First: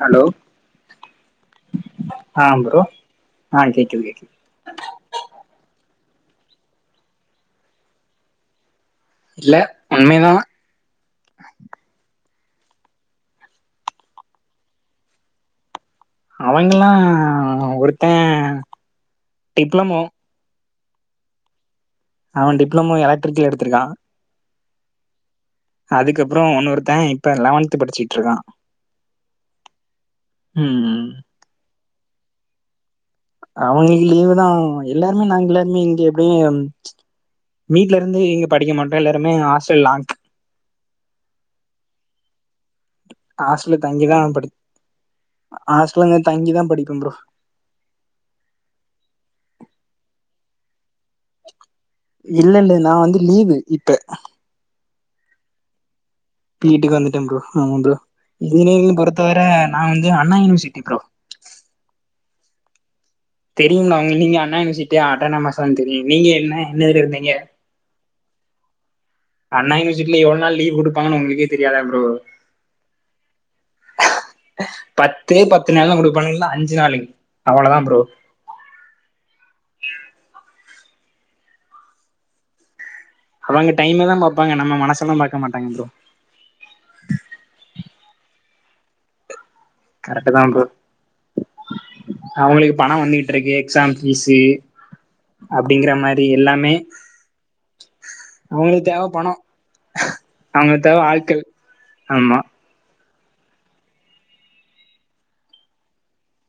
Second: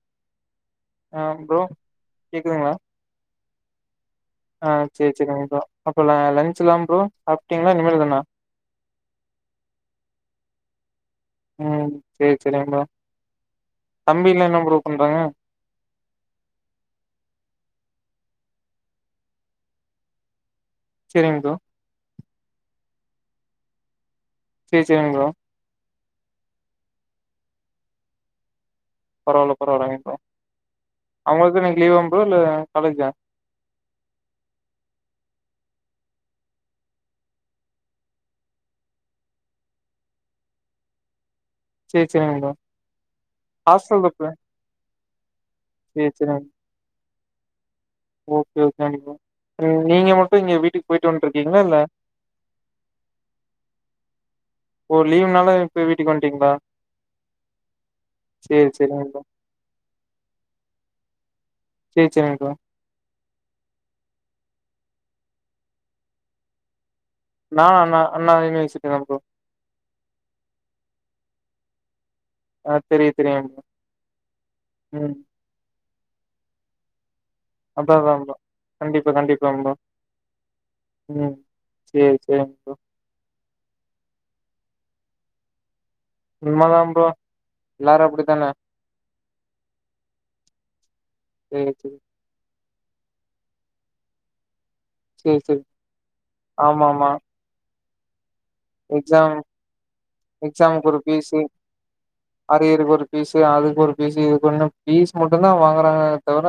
Hello ஆ bro ஆம் கேக்குதுங்களா ப்ரோ அ கேக்குது கேக்குது ஆ சேரி செரிங் ப்ரோ அப்போல லஞ்ச்லா ப்ரோ சாப்டீங்களா இனிமேல்தானா இல்ல இன்மேதானா ம் சேரி சேரிங் ப்ரோ தம்பிலா என்ன ப்ரோ பண்றாங்க அவேங்கலா ஒருத்தே டிப்ளமோ செரிங் ப்ரோ அவே டிப்ளமோ எலக்ட்ரிக்கல் எடுத்துருக்கா சேர் சேரிங் ப்ரோ அதுக்கப்றோ ஒன்னோருத்தே இப்ப லெவன்த்து படிச்சிட்ருக்கா பரவால்ல பரவாலங்க ப்ரோ ம் அவுங்களுக்கு இன்னக்கி லீவாங் ப்ரோ இல்ல காலேஜா அவங்களுக்கு லீவுதா எல்லாருமே நாங்க எல்லாருமே இங்க எப்டியு வீட்லருந்து இங்க படிக்க மாட்டோ எல்லாருமே ஹாஸ்டல் லாங் சேர் சேரிங் ப்ரோ ஹாஸ்டல்ல ஹாஸ்டல் தங்கிதா ப்ரோ படிப் ஹாஸ்ட்டல சேரி இங்க சேரிங்க தங்கிதா படிப்பே ப்ரோ ஓகே ஓகே கண்டிப்பா நீங்க மட்டு இங்க வீட்டுக்கு போயிட்டு வன்ட்ருக்கீங்களா இல்ல இல்லல்ல நா வந்து லீவு இப்ப ஓ லீவுனால இப்பே வீட்டுக்கு வண்டீங்களா வீட்டுக்கு வந்துட்டே ப்ரோ ஆமா ப்ரோ சேரி இதுல எதும் சேரிங்க ப்ரோ பொறுத்தவர நா வந்து அண்ணா யூனிவர்சிட்டி ப்ரோ சேரி செரிங்க ப்ரோ தெரியுனாங்க நீங்க அண்ணா யுனிவர்சிட்டியா அட்டானாமஸானு தெரியு நீங்க என்னா என்ன இதுல இருந்தீங்க நா அண்ணா அண்ணா யுனிவர்சிட்டி தா ப்ரோ அண்ணா யுனிவர்சிட்டில எவ்ளோ நாள் லீவ் குடுப்பாங்கன்னு உங்களுக்கே தெரியாதா ப்ரோ ஆ தெரியு தெரியு ப்ரோ ம் பத்தே பத்து நாளு தா குடுப்பாங்க இல்லனா அஞ்சு நாளைங் அம்டாகிராம் ப்ரோ கண்டிப்பா கண்டிப்பா ப்ரோ ம் சேரி சேரிங்க ப்ரோ அவங்க டைமதா பாப்பாங்க நம்ம மனசெல்லா பாக்க மாட்டங்க ப்ரோ உண்ம தா ப்ரோ எல்லாரு அப்டித்தானே கரெக்டு தா ப்ரோ ம் சேரி அவங்களுக்கு பணோ வந்துட்ருக்கு எக்ஸாம் பீஸு சேரி சேரி அப்டிங்கற மாரி எல்லாமே ஆமா ஆமா அவுங்களுக்கு தேவ பணோ எக்ஸாம் அவுங்ளுக் தேவ ஆள்கள் ஆமா பேருக்கு ஒரு பீஸு அதுக்கு ஒரு பீஸு இதுக்கொன்னு பீஸ் மட்டுந்தா வாங்குறாங்களே தவிர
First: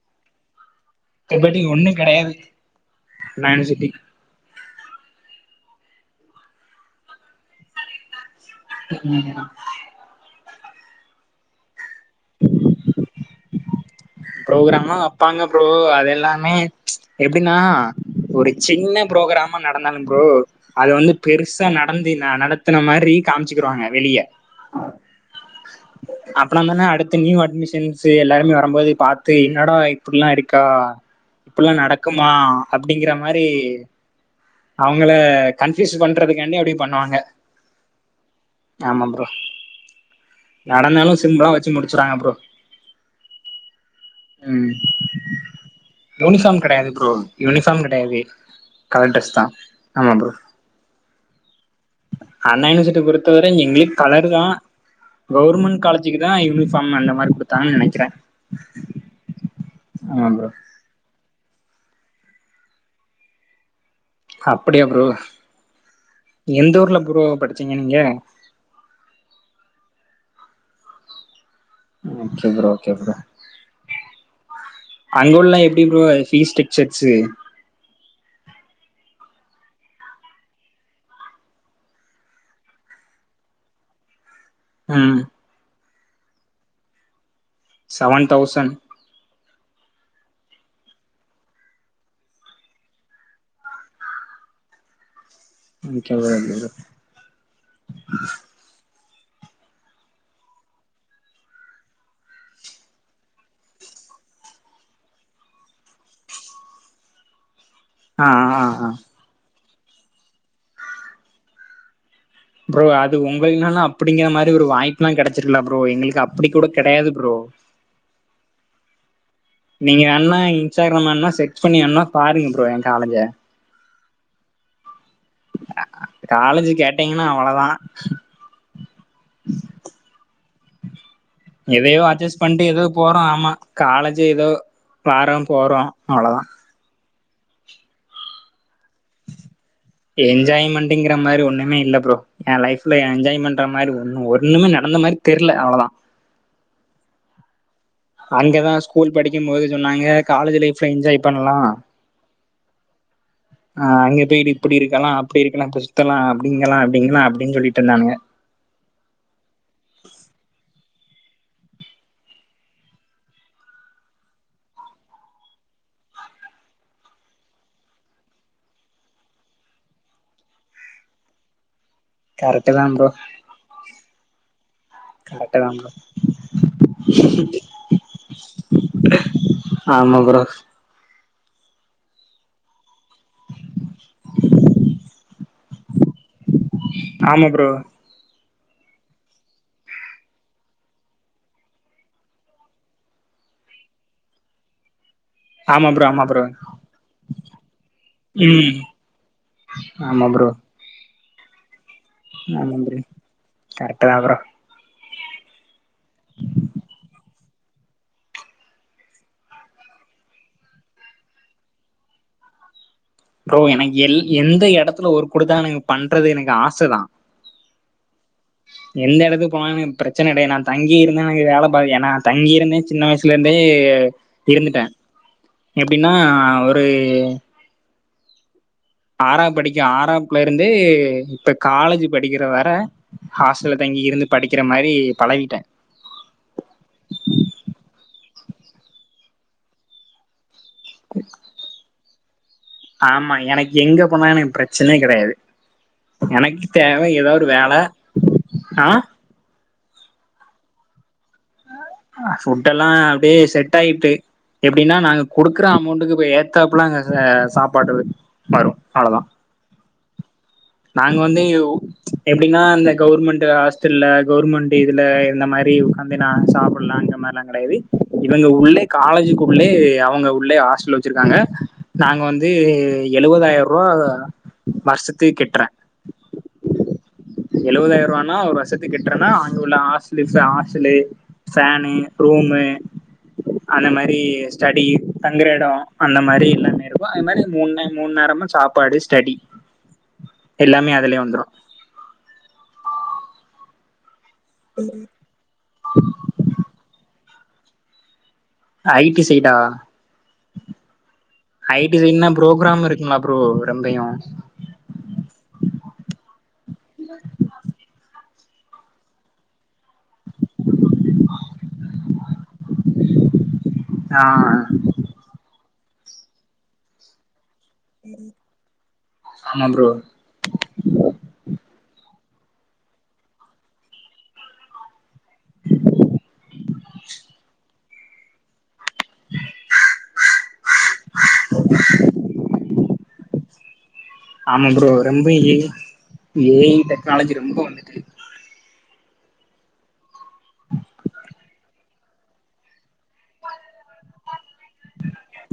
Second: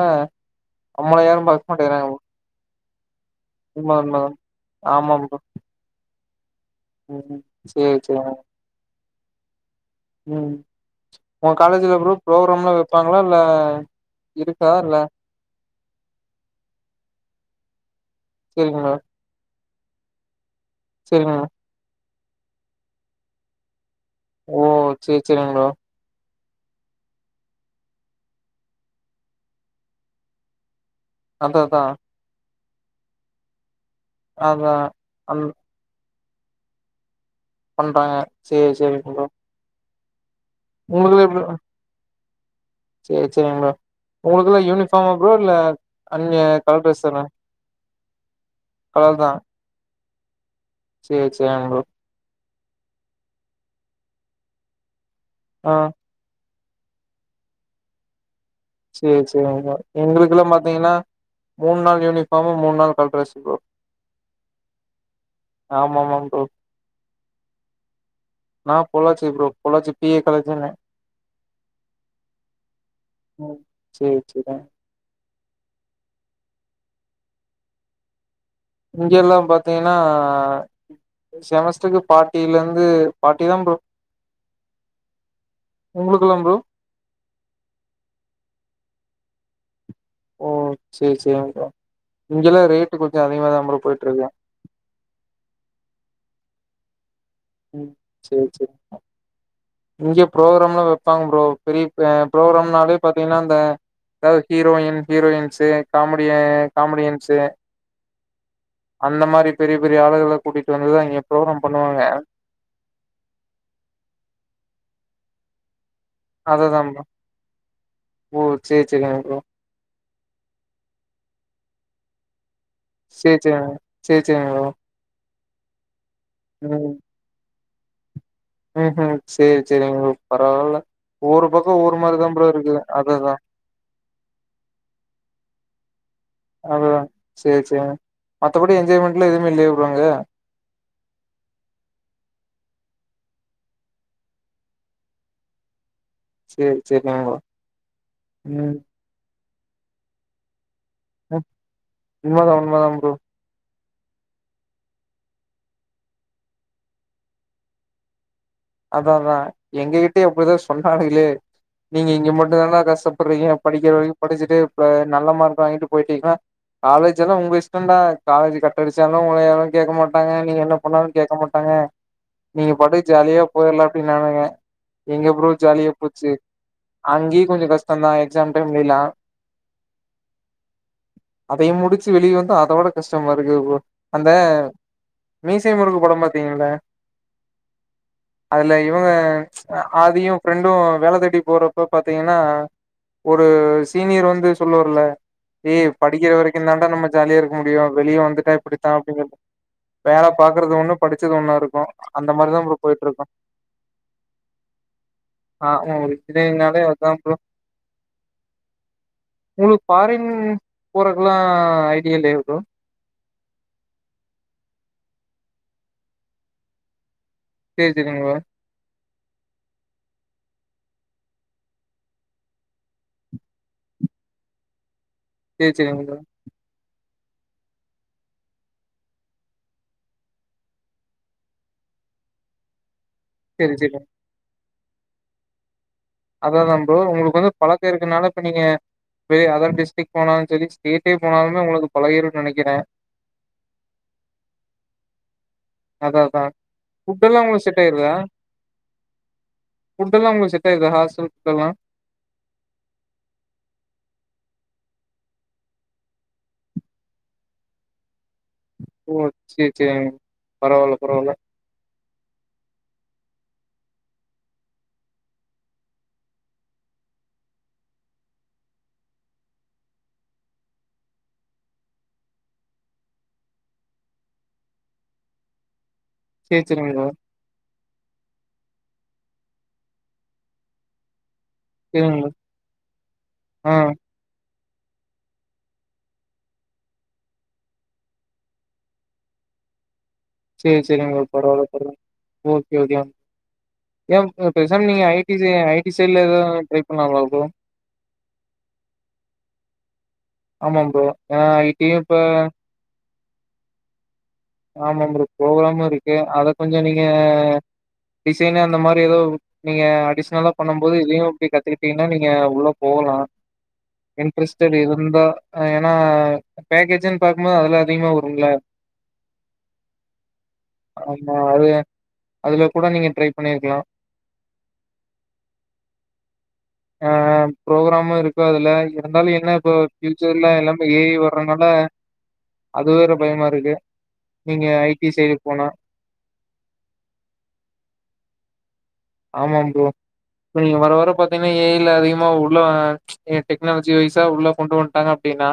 நம்மள யாரு பட் பாக் ஒன்றும் மாட்டேங்குறாங்க ப்ரோ கிடையாது அண்ணா உண்ம யூனிவர்சிட்டி உண்மதா ஆமா ப்ரோ ம் சேரி சேர் ம் ம் உங்க காலேஜுல ப்ரோ புரோகுராம்லா வப்பாங்களா இல்ல இருக்கா புரோகுராம்லா இல்ல வப்பாங்க ப்ரோ அது எல்லாமே எப்டின்னா ஒரு சேரிங்க ப்ரோ சின்ன புரோகுராமு நடந்தாலு ப்ரோ அத வந்து சேரிங்க பெருஸ் ஸா நடந்தி நடத்துன மாரி காம்ச்சுக்குருவாங்க வெளிய ஓ சேரி சேரிங் ப்ரோ அப்னாதான அடுத்த நியூ அட்மிஷன்ஸு எல்லாருமே வரம்போது பாத்து என்னாடா இப்புடிலா இருக்கா அதா இப்புல்லா அதா நடக் குமா அப்டிங்கற மாதிரி அதா அவுங்கள அந் கன் பியூஸ் பண்றதுக்காண்டி அப்டி பண்ணுவாங்க பண்றாங்க சேரி சேரிங் ப்ரோ நடந்தாலு சிம்முலா வச்சு முடிச்சுறாங்க ப்ரோ சேர் சேரிங் ப்ரோ உங்ளுக்குளா ம் யூனிஃபாமா ப்ரோ இல்ல அங்க யூனிஃபார்ம் கலர் கெடையாது ப்ரோ டிரெஸ்தானா யூனிஃபார்ம் கெடையாது கலர் டிரெஸ்தா ஆமா ப்ரோ சேரி சேரிங் ப்ரோ அண்ணா யுனிவர்சிட்டி பொறுத்தவர எங்ளுக் கலர்தா ஆ கவுர்மெண் காலே ஜிக்குதா யூனிஃபாம் அந்த மாரி குடுத்தாங்கன் நெனைக்கிற சேரி சேரிங் ப்ரோ எங்களுக்குலா ப்ரோ பாத்தீங்கனா மூணு நாள் யூனிஃபாமு மூணு நாள் கலர் டிரெஸு ப்ரோ அப்புடியா ப்ரோ ஆமா ஆமாங்க ப்ரோ எந்த ஊர்ல ப்ரோ படிச்சீங்க நீங்க நான் Pollachi bro Pollachi B A காலேஜின்னு ஒகே ப்ரோ ஒகே ப்ரோ ம். சேரி சேரி அங்க உள்ளா எப்டி ப்ரோ ஃபீஸ் ஸ்டக்சர்ஸு இங்க எல்லா பாத்தீங்கனா செமஸ்டர்க்கு ஃபாட்டிலர்ந்து ஃபாட்டிதான் ப்ரோ ம் உங்களுக்குலா ப்ரோ சவன் தௌசண் ஓ சேரி சேரிங்க ப்ரோ இங்கெல்லா ரேட்டு் கொஞ்சோ அதிகமாதான் ப்ரோ போய்ட்ருக்கு இன்னிக்கி எவுளோன் தெரில ம் சேரி சேரி இங்க புரோக்ராம்லா வப்பாங்க ப்ரோ பெரிய அ புரோகுராம்னாலே பாத்தீங்கனா அந்த எதாவ்து ஹீரோயின் ஹீரோயன்ஸு காமெடிய காமெடியன்ஸு ஆ ஆ ஆ அந்த மாரி பெரிய பெரிய ஆளுகள கூட்டிட்டு வந்துதா இங்க புரோக்ராம் பண்ணுவாங்க ப்ரோ அது உங்கள்லனா அப்டிங்கிற மாரி ஒரு வாய்ப்புலா கெடைச்சிருக்குல ப்ரோ எங்களுக்கு அப் அததான் ப்ரோ ஓ சேர் செரிங்க ப்ரோ நீங்க அண்ணா இன்ஸ்டாகிராம் வேணா செக் பண்ணி வேணா பாருங்க ப்ரோ என் காலேஜை சேர் சே சேர் செரிங்க ப்ரோ காலேஜு கேட்டீங்னா அவுளோதா ம் ம் செரி செரிங்க ப்ரோ பரவால்ல ஒவ்வொரு பக்கோ ஒவ்வொரு எதயோ மாரிதா அட்ஜஸ்ட் ப்ரோ பண்ணிட்டு இருக்குது ஏதோ போறோ அததா ஆமா காலேஜ் ஏதோ வாறோம் போறோம் அவ்ளோதா அதா செரி செரி மத்தபடி என்ஜாய்மெண்ட்லா எதுவுமே இல்லய ப்ரோ அங்க என்ஜாய்மெண்ட்ங்கற மாரி ஒண்ணுேமே இல்ல ப்ரோ என் லைஃப்ல என்ஜாய் பண்ற மாரி ஒன்ன ஒன்னுமே நடந்த மாரி தெர்ல அவ்வளவுதா செரி செரி ஆமா அங்கதான் ஸ்கூல் படிக்கும் போதே சொன்னாங்க காலேஜ் லைஃப் ப்ப என்ஜாய் ம். பண்லாம் உண்மதா உண்மதா ப்ரோ ஆ அங்க போயி்ட்டு இப்டி இருக்கலாம் அப்டி இருக்கலாம் இப்டி சுத்தலாம் அப்டிங்கலாம் அப்டிங்களாம் அப்டின்னு சொல்லிட்டுருந்தாங்க அதாதா எங்ககிட்டயு அப்டிதா சொன்னாங்களே நீங்க இங்க மட்டும் தானா கஷ்டப்படுறீங்க படிக்கற வர படிச்சுட்டு நல்ல மார்க் வாங்கிட்டு போயிட்டீங்கன்னா காலேஜ் எல்லா உங்க இஷ்டம்தா காலேஜ் கட்டடிச்சாலும் உங்கள யாரும் கேக்க மாட்டங்க நீங்க என்ன பண்ணாலும் கேக்க மாட்டங்க என்னங்க கரெக்டு நீங்க தான் ப்ரோ பாட்டுக்கு ஜாலியா போகுதுல்ல அப்டின்னானுங்க எங்க ப்ரோ கரெக்டு தான் ஜாலியா போச்சு அங்கியும் கொஞ்ச கஷ்டம்தா எக்ஸாம் டைம்லில்லாம் ஆமா ப்ரோ அதயும் முடிச்சு வெளிய வந்து அதோட கஸ்டமா இருக்கு ப்ரோ அந்த மீசய முருக்கு படம் பாத்தீங்கல்ல ஆமா ப்ரோ அதுல இவங்க ஆதியும் ஃப்ரெண்டும் வேல தேடி போறப்ப பாத்தீங்கன்னா ஒரு சீனியர் வந்து சொல்வார்ல்ல ஏய் ஆமா ப்ரோ ஆமா படிக்கற ப்ரோ வரைக்கும் தாண்டா நம்ம ஜாலியா இருக்க முடியு வெளிய வந்துட்டா ம் இப்டித்தா அப்டின்னு சொ வேல பாக்குறது ஒண்ணு படிச்சது ஒண்ணா இருக்கும் ஆமாம் ப்ரோ கரெக்டு தா ப்ரோ ஆ தெரியும்னாலே அதான் ப்ரோ உங்களுக்கு ஃபாரின் போறக்குலாம் ஐடியா இல்லயா ப்ரோ ப்ரோ எனக்கு எ எந்த எடத்துல ஒர்க் கொடுத்தாலும் எனக் பண்றது எனக்கு ஆச தா பேசிடுங்க எந்த எடத்துக்கு போனாலும் எனக்கு பிரச்சன கெடையது நான் தங்கி இருந்தே எனக்கு வேல பா ஏன்னா தங்கிரு இருந்தே சின்ன வயசு வீட்லந்தே இருந்துட்டேன் சேரி சேரிங்க எப்டின்னா ப்ரோ ஒரு ஆறாம் படிக் ஆறாப்ல இருந்து இப்ப காலேஜ் படிக்கற வர சேரி ஹாஸ்டல சேரி தங்கி இருந்து படிக்கற மாரி பழகிட்டேன் அதாதான் ப்ரோ உங்களுக்கு வந்து பழக்கம் இருக்கறனால இப்ப நீங்க வெ அதர் டிஸ்ட்ரிக் போனாலும் செரி [unintelligible] போனாலுமே உங்களுக்கு பழகிரும் நனைக்கறேன் ஆமா எனக்கு எங்க போனாலும் என் பிரச்சன கெடையாது அதா அதா எனக்கு தேவ ஃபுட் ஏதாவ எல்லா ஒரு உங்களுக்கு வேல செட் ஆயிருதா ஆ ஃபுட் எல்லாம் உங்களுக்கு செட்ட ஆயிட்தா ஹாஸ்டல் ஃபுட்டலாம் ஃபுட்டலாம் அப்டியே செட் ஆயிட்டு எப்டின்னா நாங்க குடுக்கற அமௌண்ட்டுக்கு இந்த ஏத்தப்பல அங்க சாப்பாடு வரும் ஓ அவ்ளதா சேரி சேரிங்க பரவால்ல நாங்க பரவால்ல வந்து எப்டின்னா இந்த கவுர்மெண்ட் ஹாஸ்டல்ல கவுர்மெண்ட் இதுல இந்த மாரி உக்காந்து என்ன சாப்லாம் அங்க மாரில்லாம் கடையாது இவங்க உள்ளே காலேஜக்கு உள்ளே அவங்க உள்ளே ஹாஸ்டல் வச்சுருக்காங்க நாங்க வந்து எழுதுவதாயிரம் ரூபாய் வந்து வருஷசத்துக்கு கட்றேன் சேரி சேரிங்கா ப்ரோ எழுவதாயிர ரூபானா ஒரு வருஷத்து கட்றேன்னா அதுல உள்ள ஹாஸ்டல் பீஸு ஹாஸ்டல்லு ஃபேனு சேரிங்க ப்ரோ ரூமு ஆ அந்த மாரி ஸ்டடி தங்குற எடோ அந்த மாரி எல்லாமே இருக்கு அது மாரி மூனு டைம் மூனு நேரோ சாப்பாடு ஸ்டடி ம் சேரி சேரி உங்க பரவாயில்லாங்க ஒகே ஒகே ஏ நீங்க பேசமா பீஸ்சு ஐ டி சைட்ல்ல எதாவது ட்ரை பண்ணாம்ள ப்ரோ ஐ டி சைடா ஆமா ப்ரோ ஏனா ஐ டியே இப்ப என்ன ப்ரோ ரொம்பையு ஆமா ப்ரோ புரோக்ராமு இருக்கு அத கொஞ்ச நீங்க டிசைன்னு அந்த மாரி ஏதோ நீங்க அடிஷ்னலா பண்ணும் போது இதயு இப்டி கத்துக்கிட்டீங்னா நீங்க உள்ள போகலா ஆ இன்ட்ரெஸ்ட்டடு இருந்தா ஏன்னா பேக்கேஜன்னு பாக்கும்போது அதுல அதிகமா வரும்ல ஆமா ப்ரோ ஆமா அது அதுல கூட நீங்க ட்ரை பண்ணி இருக்கலா ஆ ஆ ப்ரோக்ராமு இருக்கு இப்போ அதுல இருந்தாலு என்ன இப்போ பியூச்சர்ல எல்லாமே ஏ ஐ வர்றதுனால அது வேற பயமா இருக்கு நீங்க ஆமா ப்ரோ ஐ டி ரெம்ப சைடு ஏ போனா ஐ ஏ ஐ டெக்னாலஜி ரெம்போ ஆமா ப்ரோ இப்ப நீங்க வர வர பாத்தீங்கனா ஏ ஐ ல அதிகமா உள்ள டெக்னாலஜி வய்சா உள்ள கொண்டு வந்துட்டாங்க அப்டினா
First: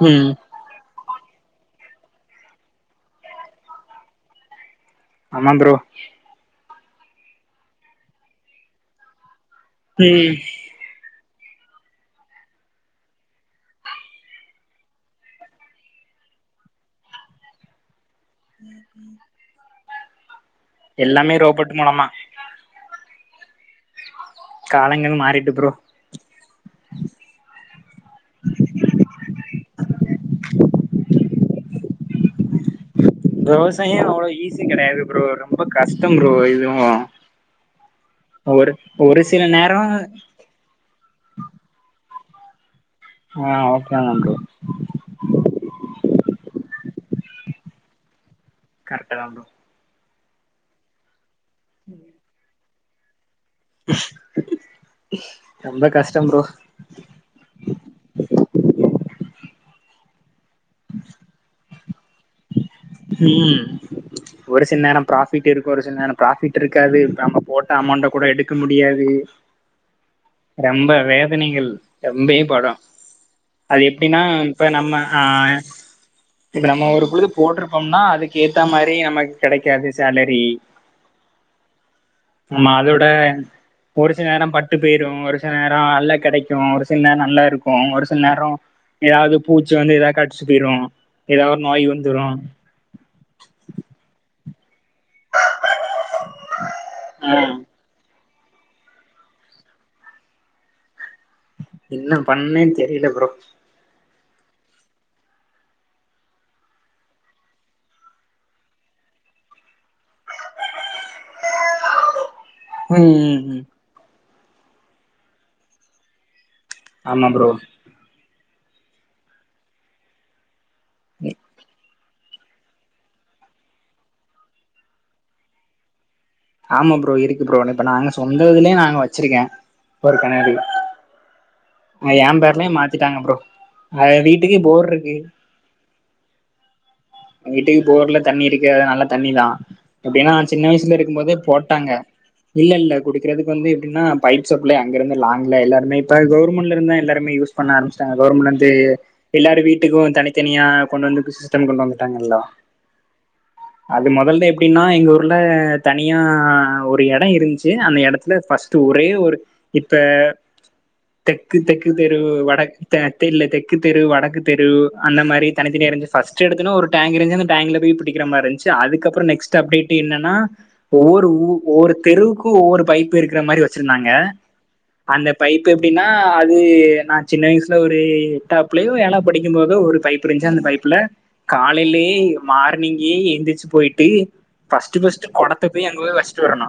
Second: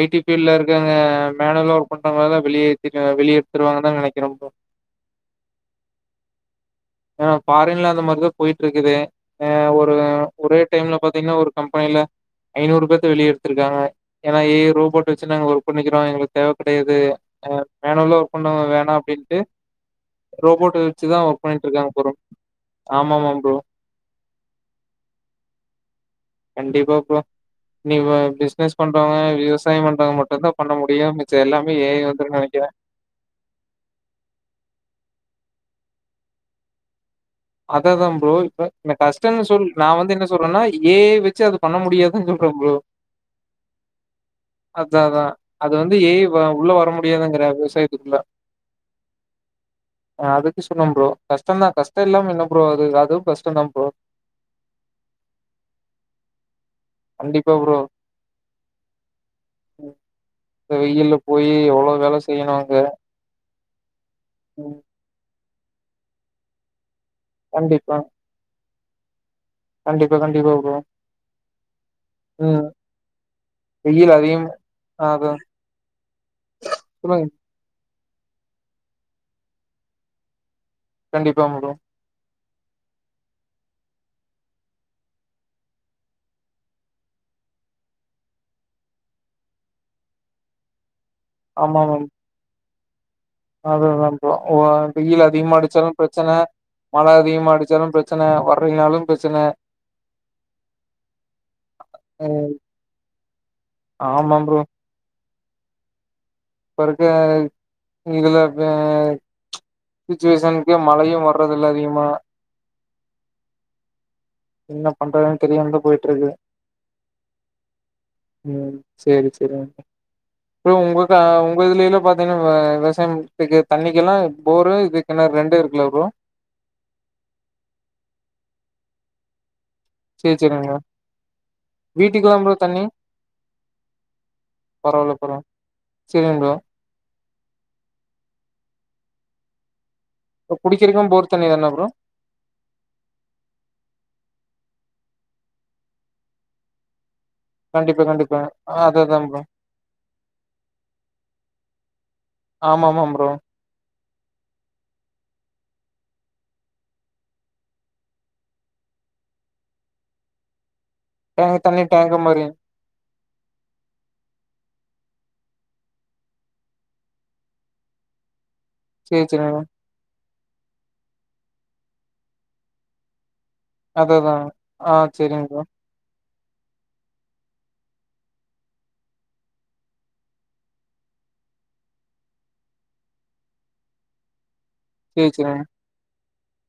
ஐ டி ம் பீட்ல இங்க மேலல ஒர்க் பண்றவங்கள தா வெளியே வெளிய எடுத்துடுவாங்கனு தா நெனக்குறே ப்ரோ ஆமாம் ப்ரோ ஏன்னா ஃபாரின்ல அந்த மாரிதா போயிட்டு இருக்குது ஆ ஒரு ம் ஒரே டைம்ல பாத்தீங்கனா ஒரு கம்பெனில ஐநூறு பேத்தா வெளிய எடுத்துருக்காங்க ஏன்னா ஏ ஐ ரோபோட் வச்சு நாங்க ஒர்க் பண்ணிக்குறோ எங்களுக்கு தேவ கெடயாது ஆ மேல உள்ள ஒர்க் பண்ணறவங்க வேணா அப்டின்ட்டு ரோபோட் வச்சு தா எல்லாமே ஒர்க் பண்ணிட்டு ரோபோட் இருக்காங்க மூலமா ப்ரோ ஆமா ஆமா ப்ரோ காலங்கள் மாறிட்டு ப்ரோ கண்டிப்பா ப்ரோ நீ பிசினஸ் பண்றவாங்க விவசாயம் பண்றவாங்க மட்டுதா பண்ண முடியு மிச்ச எல்லாமே ஏ ஐ வந்துருன்னு நெனக்குறே விவசாயோ அவ்வளவு ஈஸி கெடயாது ப்ரோ ரொம்ப கஷ்டோ ப்ரோ இதுவு அத தா ப்ரோ ஒரு இப்ப ஒரு கஷ்டம்ன்னு சில சொல்லு நேரோ நா வந்து என்ன சொல்றேன்னா ஏ ஐ வச்சு அது பண்ண முடியாதுன் சொல்றே ப்ரோ ஆ ஓகே வந்து அதா அதா அது வந்து ஏ ஐ உள்ள வர முடியாதுங்குறே விவசாயத்துக்குள்ள கரெட்டு தா ப்ரோ அதுக்கு சொன்னே ப்ரோ கஷ்ட்ந்தா கஷ்ட இல்லாம என்ன ப்ரோ அது அதுவு கஷ்டந்தா ப்ரோ ரொம்ப கஷ்டம் ப்ரோ கண்டிப்பா ப்ரோ இந்த வெயில்ல போயி எவ்ளோ வேல செய்யனு அங்க ம் ஒரு ம். சில நேரோ ப்ராபிட் இருக்கு ஒரு சில நேரோ ப்ராபிட் இருக்காது இப்ப நம்ப போட்ட கண்டிப்பா. அமொளண்ட கூட எடுக்க முடியாது கண்டிப்பா, கண்டிப்பா ப்ரோ. ரொம்ப வேதனைகள் ரொம்பே ம். படு அது வெயில் எப்டின்னா அதிகம் இப்ப நம்ம ஆ அதான் இப்ப நம்ப ஒரு குழு சொல்லுங்க. போடுறோ போடுறோம்னா அதுக்கு ஏத்தா மாரி நமக்கு கெடைக்காது சேலரி கண்டிப்பா ஆமா ப்ரோ ஆமா அதோட ஒரு சில நேரம் பட்டு போயிரு ஒரு சில நேரொ நல்லா கெடைக்கு ஒரு சில நேரொ நல்லாருக்கு ஒரு சில நேரொ எதாவது பூச்சி வந்து எதாவது கடிச்சுட்டு போயிரு எதாவது ஒரு நோய் வந்துரு அவ்லதா ப்ரோ ஓ வெயில் அதிகமா அடிச்சாலு ப்ரச்சன மழை அதிகமா ஆஹ் அடிச்சாலு பிரச் ப்ரச்சன வர்லிங்கனாலு ப்ரச்சன என்ன ம் பண்ணேன் தெரில ப்ரோ ஆமா ப்ரோ இப்பருக்க இதுல பேய் சிச்சுவேஷனுக்கு மழையு வர்றது இல்ல அதிகமா ம் ம் ம் என்ன பண்றதுன் தெரியாமதா போயிட்ருக்கு ஆமா ப்ரோ ம் சேரி சேரிங்க ப்ரோ உங்கள்க்கு உங்க இதுல இல்ல பாத் வ விவசாயம்த்க்கு தண்ணிக்கெல்லா போரு இது கெணறு ரெண்டு இருக்குல ப்ரோ ஆமா ப்ரோ இருக்கு ப்ரோ இப்ப நாங்க சொந்த இதுலயே நாங்க வச்சிருக்கே ஒரு சேரி கெணறுல சேரிங்க மா வீட்டுக்குலா ப்ரோ ஏம்பேர்லயே தண்ணி மாத்திட்டாங்க ப்ரோ பழய வீட்டுக்கே போர்ருக்கு செரிங்க ப்ரோ எங்க வீட்டுக்கு போர்ல தண்ணி இருக்கு அது நல்ல தண்ணிதா எப்டினா ப்ரோ சின்ன வயசுல குடிக்கிறக்கு போர் இருக்கும்போதே தண்ணி தான ப்ரோ போட்டாங்க இல்ல இல்ல குடிக்கறதுக்கு வந்து எப்டினா பைப் சப்ளை அங்கருந்து லாங்ல எல்லாருமே இப்ப கவர்மெண்ட்ல இருந்துதா எல்லாருமே யூஸ் பண்ண கண்டிப்பா ஆரமிச்சுட்டாங்க கண்டிப்பா கவர்மெண்ட்லருந்து அததா ப்ரோ எல்லார் வீட்டுக்கும் தனித்தனியா கொண்டு வந்து சிஸ்டம் கொண்டு வந்து இன்னு இல்லா ஆமா ஆமா ப்ரோ அது மொதல்ல எப்டினா எங்க ஊர்ல தனியா ஒரு எடொ இருந்துச்சு அந்த எடத்துல ஃபஸ்ட்டு ஒரே ஒரு இப்ப தெக்கு டேங்க் தண்ணி தெக்கு தெரு டேங்கு மாரி வடக் த தெரில தெக்கு தெரு வடக்கு தெரு அந்த மாதிரி தனித்தனியா இருந்துச்சு ஃபஸ்ட் எடுத்தோனே ஒரு டேங்க இருந்தது டேங்க்ல போய் புடிக்கிற மாதிரி இருந்துச்சு அதுக்கப்றொ சேரி நெக்ஸ்ட் சேரிங்க அப்டேட் என்னன்னா ஒவ்வொரு உஊ ஒவ்வொரு தெருவுக்கு ஒவ்வொரு பைப் இருக்குற மாரி வசதி ச்சிருந்தாங்க அதா அதா ஆ அந்த சேரிங்க ப்ரோ பைப் எப் னா அது நா சின்ன வயசுல ஒரு எட்டாப்புலயோ ஏழாவது படிக்கும்போதோ ஒரு பைப் இருந்துச்சு அந்த பைப்புல காலையிலே மார்னிங்கே எந்திரிச்சு போய்ட்டு ஃபஸ்ட்டு ஃபஸ்ட் சேரி சேரிங்க கொடத்த போய் அங்க போய் வச் டு வரணு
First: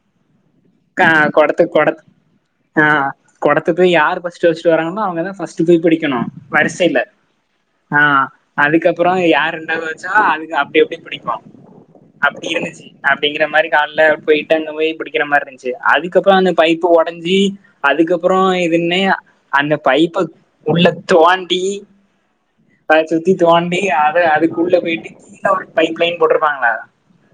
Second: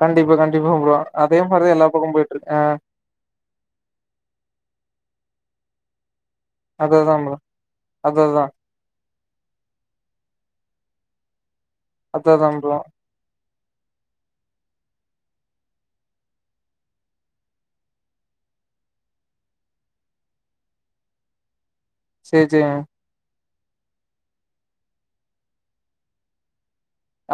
கண்டிப்பா கண்டிப்பா ப்ரோ அதே மாரிதா எல்லா பக்கொ போய்ட்டுருக் ஆ கொடத்த போய் யார் ஃபர்ஸ்ட்டு வச்ட்டு வராங்களோ அவங்கதா ஃபர்ஸ்ட் போய் புடிக்கணு வரிசைல அதா அதா ப்ரோ ஆ அதா அதா அதுக்கப் அப்புறம் யார் ரெண்டாவது வெச்சா அதுங்க அப்டி அப்டியே புடிப்போ அதா அப்டி அதா ப்ரோ இருந்துச்சி அப்டிங்கற மாரி கால்ல போய்ட்டு அங்க போய் புடிக்கிற மாரி இருந்ச்சு அதுக்கப்றொ அந்த பைப்பு ஒடஞ்சி அதுக்கப்றொ இதுன்னே அந்த பைப்ப உள்ள தோண்டி சேரி செரிங்க அத சுத்தி தோண்டி அத அதுக்குள்ள போய்ட்டு கீழ ஒரு பைப்லைன் போட்ருப்பாங்கல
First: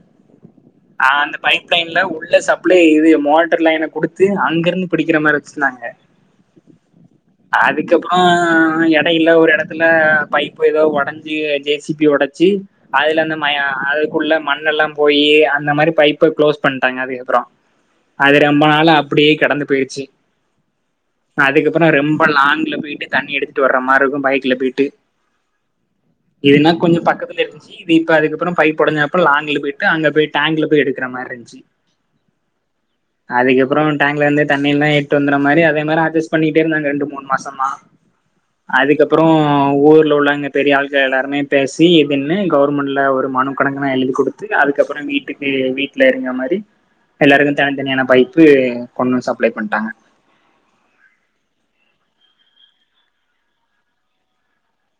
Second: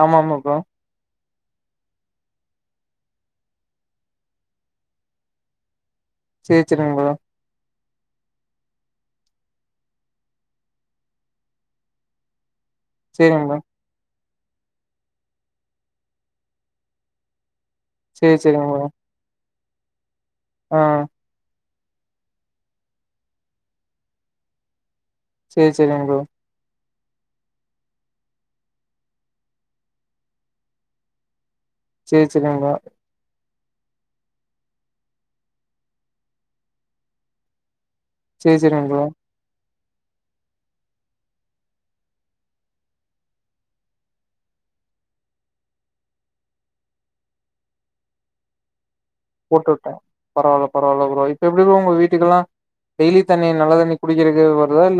ஆமா ஆமா ப்ரோ ஆ அந்த பைப் லைன்ல உள்ள சப்ளை இது மோட்டர் லைன குடுத்து அங்கருந்து புடிக்கிற மாரி இருக் சொன்னாங்க சேர் செரிங்க ப்ரோ அதுக்கப்றொ எடொ இல்ல ஒரு எடத்துல பைப்பு ஏதோ ஒடஞ்சி ஜேசிபி ஒடச்சி அதுல சேரிங்க ப்ரோ நம்மய அ குள்ள மண்ணெல்லா போயி அந்த மாரி பைப்ப க்ளோஸ் பண்ணிட்டாங்க அதுக்கப்புறம் சேரி அது ரொம்ப சேரிங்க நாளா அப் அப்டியே கடந்து போயிச்சு ஆன் அதுக்கப்புறம் ரொம்ப லாங்க்ல போயிட்டு தண்ணி எடுத்துட்டு வர்ற மார்ருக்கும் பைக்ல போயிட்டு சேர் செரிங்க ப்ரோ இதுனா கொஞ்சம் பக்கத்துல இருந்துச்சு டீப் இப்ப அதுக்கப்பறம் பைப் ஒடஞ்ச அப்ப லாங்கல போயிட்டு அங்க போய் டேங்க்ல போய் எடுக்கற மாரி இருந்துச்சு சேர் செரிங்க ப்ரோ அதுக்கப்புறம் டேங்க்லருந்து தண்ணில்லா எட்டு வந்தற மாரி அதே மாரி அட்ஜட்ஸ் பண்ணிட்டேருந்தாங்க ரெண்டு மூண மாசமா சேரி சேரிங்க ப்ரோ அதுக்கப்புறம் ஊர் உள்ளங்க பெரிய ஆள்கள் எல்லாருமே பேசி இதுன்னு கவர்ன்மெண்ட்ல ஒரு மனுக்கணங்க நா எழுதி கொடு த்து அதுக்கப்புறம் வீட்டுக்கு வீட்ல இருங்க மாரி எல்லாருக்கு தனித்தனியான பைப்பு கொண்ணு சாப் போட்டுட்டன் பரவால பரவால ப்ரோ இப்ப எப்டி ப்ரோ ஒங்க வீட்டுக்கெல்லாம் டெய்லி தண்ணி நல்ல தண்ணி குடிக்கறக்கு வருதா இல்ல